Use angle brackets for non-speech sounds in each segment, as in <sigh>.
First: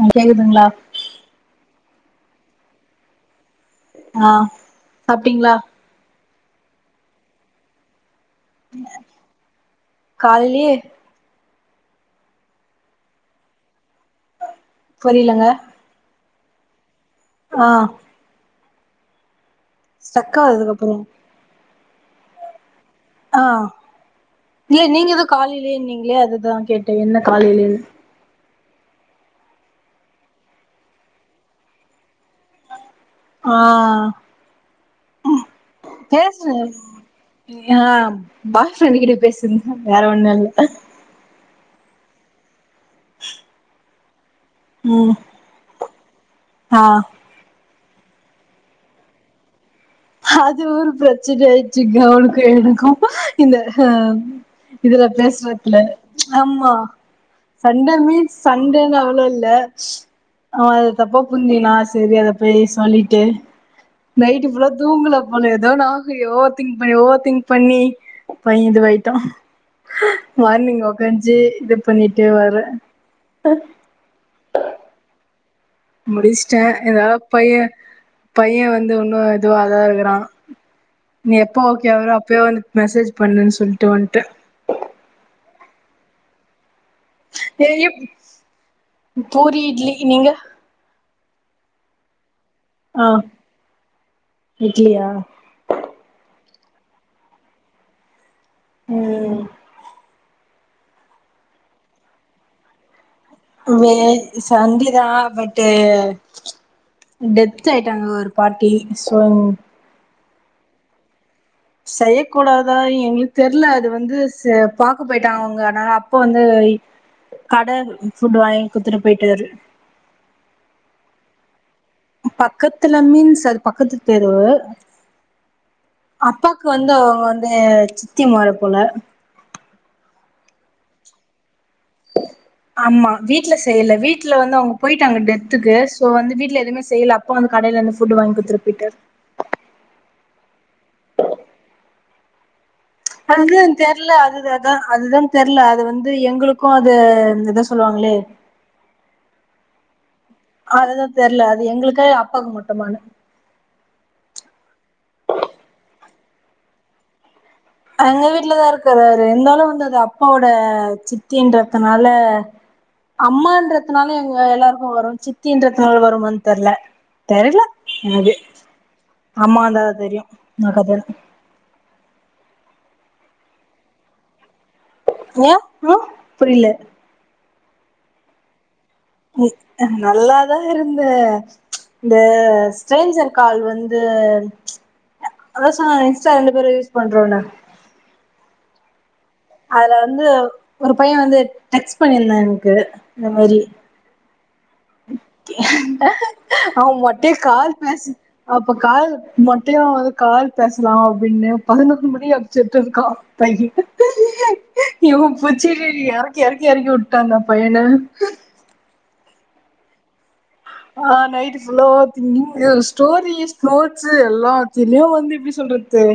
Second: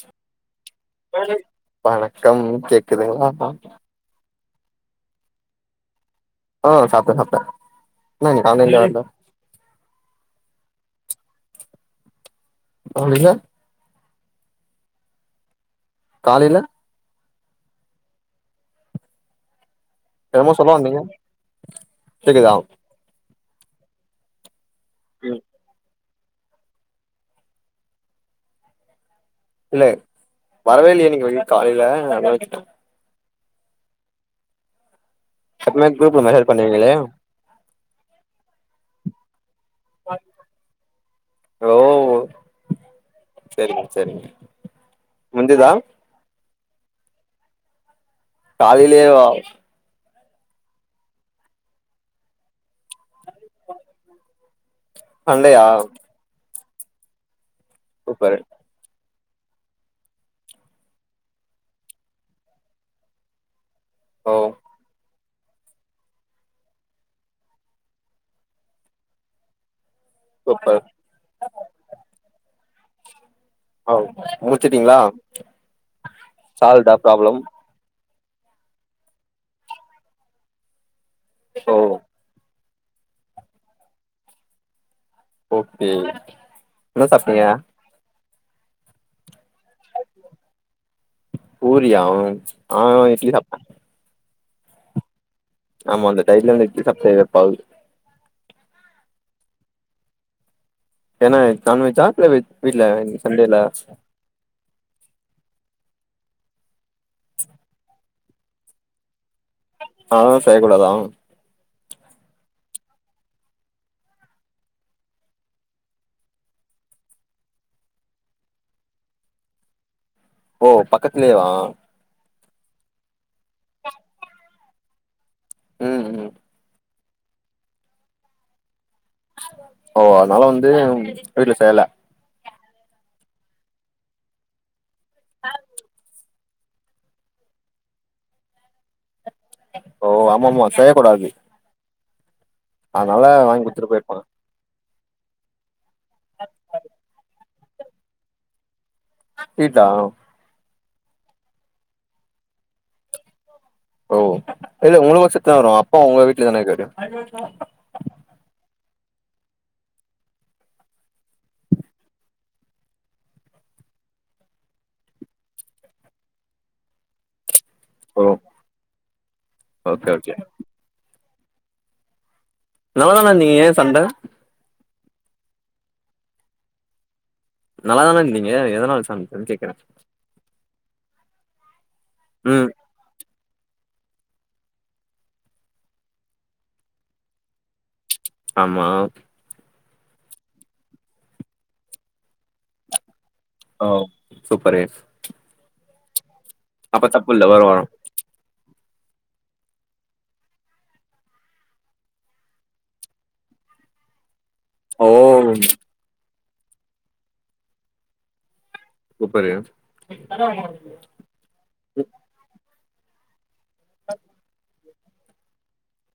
ஆ கேக்குதுங்களா வணக்கம் கேக்குதுங்களா ஆஹ் சாப்டிங்களா ஹ சாப்ட சாப்ட காலிலையே அவங் புரியலங்க காலையில ஆஹ் ஸ்டக்காது என்னமோ சொல்ல வந்தீங்க அதுக்கப்புறம் கேக்குதா ஆஹ் இல்ல நீங்க எதோ காலிலே நீங்க அதுதா கேட்ட என்ன காலலியே இல்ல வரவே இல்லயே நீக வ காலையில அதனால கேட்டே ஆஹ் எப்பவுமே குரூப்ல மெசேஜ் பேசு பண்ணுவீங்களே பாய் ஃப்ரெண்ட கிட்ட பேசு வேற ஒண்ணு இல்ல ஓ சேரி சேரிங்க முந்திதா ஆஹ் காலிலேவா அது ஒரு பிரச்சன ஆயிட்டுச்ங்க அவனுக்கு எனக்கு இந்த ஹ இதுல்ல பண்லையா பேசுறத்துல ஆமா <inaudible> சண்ட சூப்பர் மீன்ஸ் சண்டேல அவ்ளோ இல் இல்ல அவ தப்ப புரிஞ்க்கினா செரி அத போய் சொல்லிட்டு ஓ நைட்டு ஃபுல்லா ங்கல போல ஏதோ நியாபக ஓவர் திங்க் ஓவர் திங்க் பண்ணி பயந்து போயிட்டோ சூப்பர் மார்னிங் உக்காஞ்சு இது பண்ணிட்டு வர ஓ முடிச்சுடீங்களா முடிச்சிட்டே ஏதாவது பைய பைய வந்து ஒன்னு இதுவாகாதுங்கறா நீ எப்போ ஓ ஓகே அவுரியோ அப்பயோ வந்து மெசேஜ் பண்ணுனு சொல்டு வன்டே ஓகே என்ன சாப்டீங்க எப் பூரி இட்லி நீங்க புரியா ஆ ஆஹ் இட்லிதா இட்லியா ஆமாக இந்த டயட்ல நான் இட்லி சாப்டுவேன் எப்பாது ம் என்னா நான்வெஜ் ஆ இல்ல வெஜ் வீட்ல சண்டேல அவ்ளோயே சண்டிதா பட்டு் டெத் ஆயிட்டாங்க ஒரு பாட்டி சோ அதுனால செய்யக்கூடாதா செய்யக்கூடாதா எங்களுக்கு தெரியல அது வந்து ச பாக்க போயிட்டாங்க அதனால அப்ப வந்து லீ கடை ஃபுட் வாங்கி குடுதுட்டு போயிட்டாரு ஓ பக்கத்துலோ வா பக்கத்துல மீன்ஸ் அது பக்கத்து தெரு ம் ம் அப்பாக்கு வந்து அவங்க வந்து சித்தி மொற போல ஓ அதனால வந்து வீட்டுல செய்யல ஆமா வீட்டுல செய்யல வீட்டுல வந்து அவங்க போயிட்டாங்க டெத்துக்கு சோ வந்து வீட்டு எதுவும செய்யல அப்பா வந்த கடையில இருந்து ஃபுட்டு வாங்கிகுடுத்துட்டு போய்ட்டாரு ஓ ஆமா ஆமா செய்ய கூடாது அதுதான் தெரல போயிருப்பாங்க அது அதுதான் அதுதான் தெரியல அது வந்து வந்து எங்களுக்கும் அது என்ன சொல் சொல்லுவாங்களே இதா அதுதான் தெரியல அது எங்களுக்கு அப்பாக்கு மட்டுமானு ஓ இல்ல உங்கள பசத்து தா வரு அப்பா உங்க வீட்டுல தான இருக்காரு எங்க வீட்லதா இருக்காரு இருந்தாலு வந்த அது அப்பாவோட சித்தின்றதுனால அம்மான்றதுனால எங்க எல்லாருக்கு வரு சித்தன்றதுனால வருமானு தெரியல தெர்ல ஓ அது அம்மாந்தா ஓகே தெரியு ஓகே <unintelligible> எவ்ளோ நாள் நீங்க சண்ட ஏ ஆஹ புரியல நல்லாதான இருந்திங்க எதனால சண்டன்னு ம் கேக்குறே ம் நல்லாதா இருந் தே இந்த ம் ஸ்ட்ரேஞ்சர் கால் வந்து அத சொன்னன்ன இன்ஸ்டா ரெண்டு பேரு யூஸ் பண்றோன்னு ஆமா அதுல வந்து ஒரு பைய வந்து டெக்ஸ் பண்ணிருந்தா எனக்கு இந்த மேரி ஓ சூப்பரு என் அவ அப்ப மட்டே தப்பு இல்ல வரு கால் வரு பேசி அ அப்ப கால் மொட்டையா வந்து கால் பேசலா அப்டின்னு பதினொரு மணி அடிச்சுட்டு இருக்கான் பைய ஓ இயு <unintelligible> கே கேரக்கி உட்டா அந்த பையன சூப்பரு ஆஹ் நைட்டு் ஃபுல்லோ திங்கிங்கி ஸ்டோரிஸ் ஃப்லோட்ஸு எல்லா திலியு வந்து இப்புடி சொல்றது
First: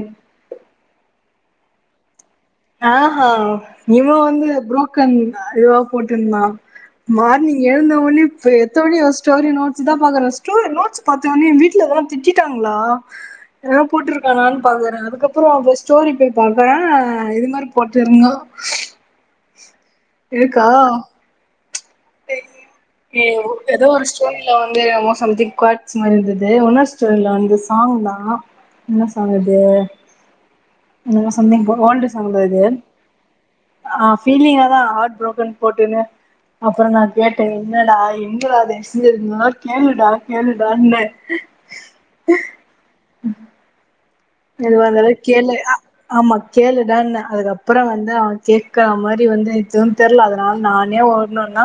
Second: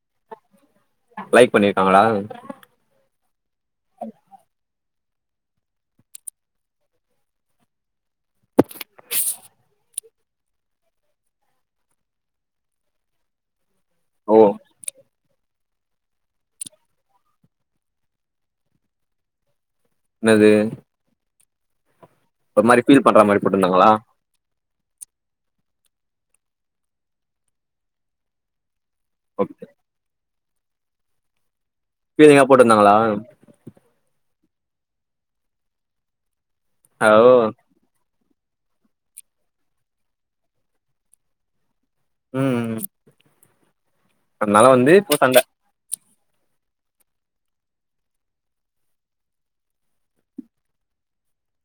லைக் பண்ணிருக்காங்ளா ஆ ஹா நீம வந்து ப்ரோ <unintelligible> இவா போட்ருந்தா மார்னிங் எழுந்த ஒன்னே எத்தோனே ஸ்டோரி நோட்ஸ் தா பாக்கறா ஸ்டோர் நோட்ஸ் பாத்தோனே எ வீட்லதா திட்டிட்டாங்ளா எதனா ஓ போட்ருக்கானானு பாக்றே அதுக்கப்றோ <unintelligible> ஸ்டோரி போய் பாக்கற இது மாரி போட்டுருந்தா என்னது இருக்கா ஒரு மாரி ஃபீல் பண்ற மாரி <unintelligible> எதோ போட்ருந்தாங்களா ஒரு ஸ்டோரில வந் <unintelligible> சம்திங் கோட்ஸ் மாரிருந்தது <unintelligible> சாங் தா என்ன ஓகே சாங்கது என்னமோ சம்திங் போ ஓல்டு சாங்கு பீலிங்கா அது போட்ருந்தாங்களா ஆ பீலிங்கா தா ஹார்ட் ப்ரோக்கன் போட்டுன்னு அப்பற நா ஓ கேட்டே என்னடா என் தயவ்செஞ்சு எத்னா கேளுடா கேளுடா ன்ன ம் அதனால வந்து எதுவார்ந்தாலு இப்போ சண்ட கேளு அ ஆமா கேளுடான்ன அதுக்கப்பற வந்து அவ கேக்கற மாரி வந்து எதுவும் தெர்ல அதனால் நானே ஒன்னொன்னா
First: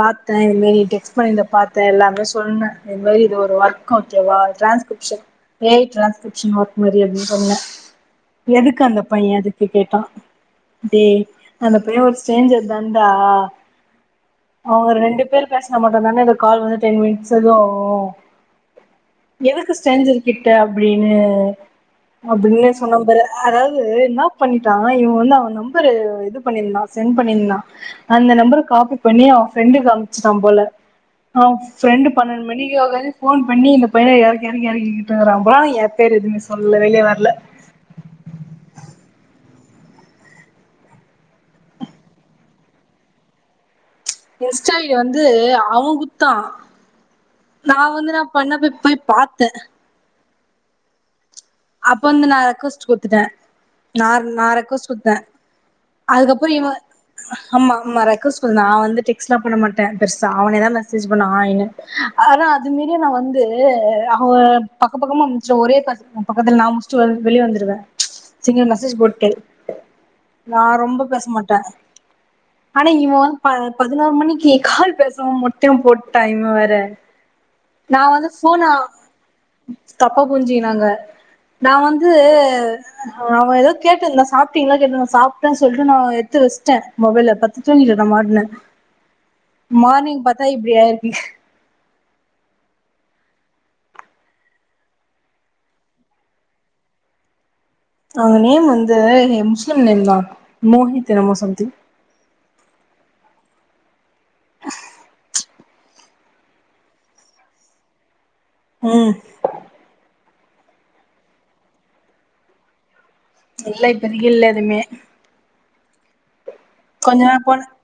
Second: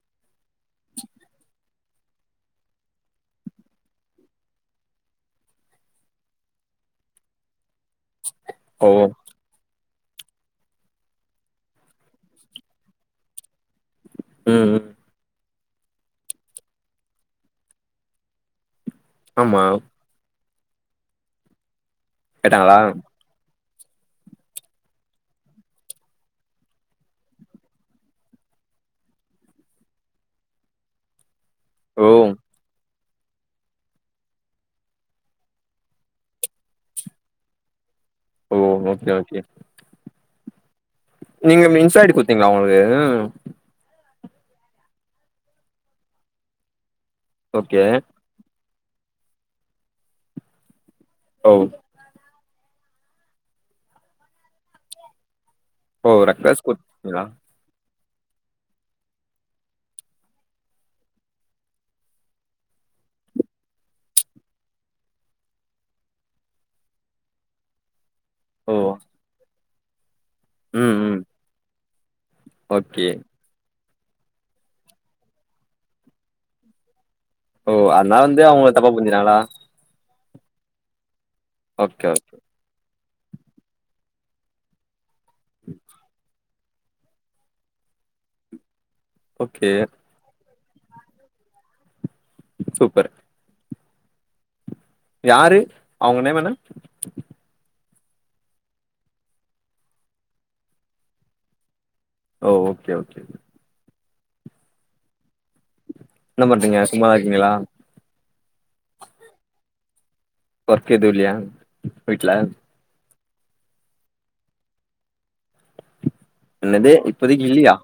பாத்த இதுமேரி டெக்ஸ்ட் பண்ணி பாத்த எல்லாமே சொன்ன இது மாரி இது ஒரு வொர்க்கா தேவா ட்ரான்ஸ்கிரிப்ஷன் எயிட் ட்ரான்ஸ்கிரிப்ஷன் வொ மரியன் சொன்ன எதுக்கு ஓ அந்த பைய எதுக்கு கேட்டா டே அந்த பெய ஒரு ஸ்ட்ரேஞ்சர் தான்டா ம் ம் அவங்க ரெண்டு பேரு பேஸ்னா மட்டுதாங்க இந்த கால் வந்து டென் மினிட்ஸ் இதுவாகு ஆமா எதுக்கு ஸ்ட்ரேஞ்சர் கி க அப்டின்னு அப்பிடியே கேட்டாங்களா சொன்னம் பாரு அதா ன்னா பண்ணிட்டா இவ் வந்து அவ நம்பரு இதுபண்ணிந்தா சென்ட் பண்ணிர்ந்தா அந்த நம்பரு காபி பண்ணி அவ ஃப்ரெண்டுக்கு அம்ச்சுட்டாம் போல அவ ஃப்ரெண்டு ஓ பன்னெண்டு மணிக்கு ஒக்காந்து போன் பண்ணி இந்த பையன் எறக்கி எறக்கி எறகிக்கிட்ருக்குறாம்பா எ பேர் எதுமே சொல்ல வெளிய வர்ல ஓ ஓகே ஓகே நீங்க மின்சாய்டு குத்தீங்ளா அவ்வுங்கள்க்கு எஸ்டாய் வந்து அவங்குத்தா நா ஓகே வந்துன்ன பண்ண பி போய் பார்த்தேன் ஓ அப்ப வந்து ந ரெக்வெஸ்ட் குத்துட்டேன் ந நான் ரெக்வெஸ்ட் குடுத்தன் ஓ அதுக்கப்புறம் ரெக்வஸ்ட் இவ குடுத்தீங்களா ஆமா ஆமா ரெக்வஸ்ட் வந்தது வந்தது நான் எல்லாம் டெக்ஸ்ட் எல்லாம் பண்ண மாட்டேன் பெருசா அவனே தான் மெசேஜ் பண்ணா ஹாய்னு ஆனா அத மீறியும் நான் வந்து அவன் பக்கம் பக்கமா அனுப்பிச்ச ஒரே பக்கத்துல நான் முஸிட்டு வெளிய வந்துடுவேன் சிங்க ஓ மெசேஷ் போட்ட டோ நான் ம் ரொம்ப ம் பேச மாட்டேன் ஆனா ஓகே இவ வந்து பதினோரு மணிக்குக்கால் பேசவும் மட்டும் போட்டு டைம் இவன் வேற ஓ நா அதனால வந்து அவங்க தப்பா புரிஞ்சிடாங்களா தப்ப புரிஞ்ஜிகினாக நா வந்து ஓகே அவ ஏதோ கேட்டு இருந்தா சாப்டீங்களா கேட்டு இருந்த சாப் பிட்ட சொல்லட்டு நா எத்து வ ச்சிட்ட மொபைல்ல படுத்து தூங்கிட்ட நா பாட்டுனு ஓகே மார்னிங் பாத் பார்த்தா இப்படி ஆகி இருக்கு சூப்பர் யாரு அவங்க நேம் என்ன அங்க நேம் வந்து முஸ்லிம் நேம் தான் மோஹித் என்னமோ சம்திங் ஓகே ஓகே என்ன பண்றீங்க சும்மாதா இருக்கீங்களா உம் ஒர்க் ஏதும் இல்லையா வீட்ல இல்ல இப்பதைக்கு இல்ல எதுவுமே என்னது இப்பதைக்கு போன இல்லையா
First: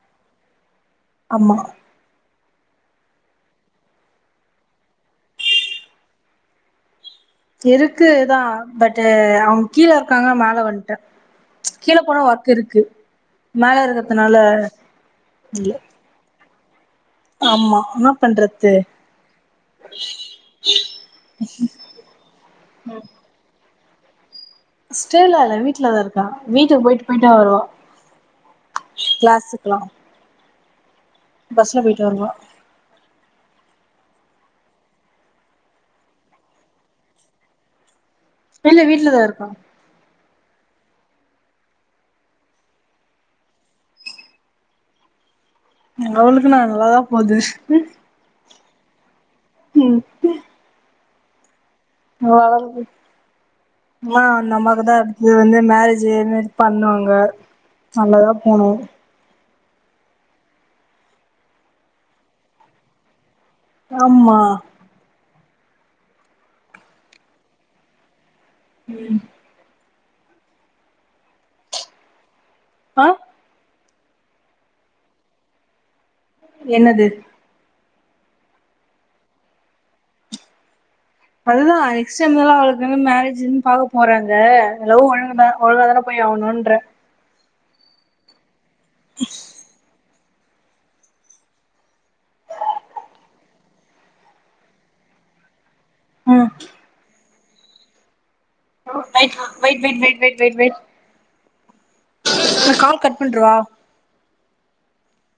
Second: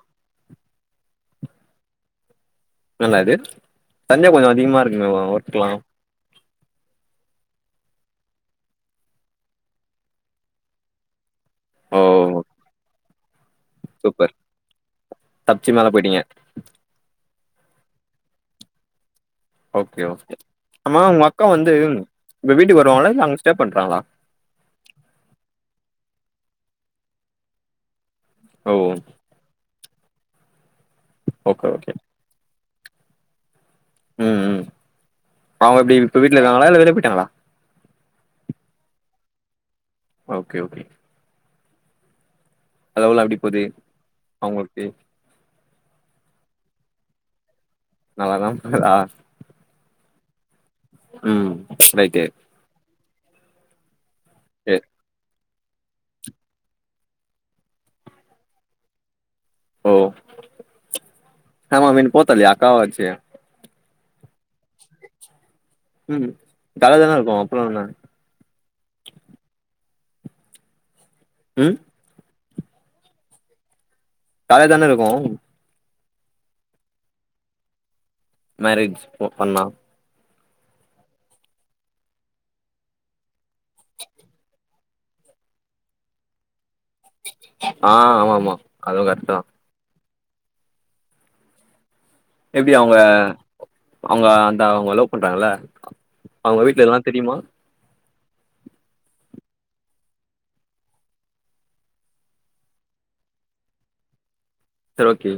ஆமா என்னது சண்டே கொஞ்ச அதிகமா இருக்கு மே ஒர்க்கலா இருக்குதா பட் அவங்க கீழே இருக்காங்க மேல வந்துட்ட கீழ ஓ போன ஒர்க்க இருக்கு மேல சூப்பர் இருக்கதுனால தப்ச்சி இல்ல மேல போயிட்டீங்க ஆமா என்ன பண்றது ஓகே ஓகே ஆமா உங்க அக்கா வந்து இப்போ வீட்டுக்கு வருவாங்களங்க இல்ல அங்க ஸ் டே பண்றங்களா ஸ்டேலா இல்ல வீட்லதா இருக்கா வீட்டுக்கு போயிட்டு போயிட்டு வருவா ஓ கிளாசுக்லா ஓகே பஸ்ல ஓகே போயிட்டு வருவா ம் ம் அவுங்க எப்டி இப்ப வீட்ல இருக்காங்ளா இல்ல வெளில போயிட்டாங்ளா இல்ல வீட்லதா இருக்கோ ஓகே ஓகே வேலெல்லா எப்படி போகுது அவுங்களுக்கு அவளுக்கு என்ன நல்லாதா போது நல்லாதா போதா ம் ம் ரைட்டு வாவுது ஆனா எ அந்தம்மாக்குதா அடுத்தது வந்து மேரேஜு இந் மாரி பண்ணாங்க நல்லா தா போனோ ஓ ஆமா <unintelligible> அக்காவாச்சே ஆமா உம் காலியா தான இருக்கு அப்றோ என்ன உம் உம் ஆஹ் காலியா தான இருக்கு என்னது மேரேஜ் பொ பண்ணா அது தா நெக்ஸ்ட் இர்ந்து தா அவளுக்கு வந்து மேரேஜ்ஜு இர்ந் பாக்க போறாங்க <unintelligible> ஒழுங்கு தா ஒழுங்காதானே போய் ஆகணுன்ற ஆஹ் ஆமா ஆமா அதுவு கஷ்டோ எப்டி அவங்க அவங்க அந்த அவங்க லவ் பண்றாங்கல்ல ம் அவங்க வீட்ல இதுல்லா தெரியுமா <inaudible> wait wait wait wait wait wait நா கால் கட் பண்றுவா சரி ஓகே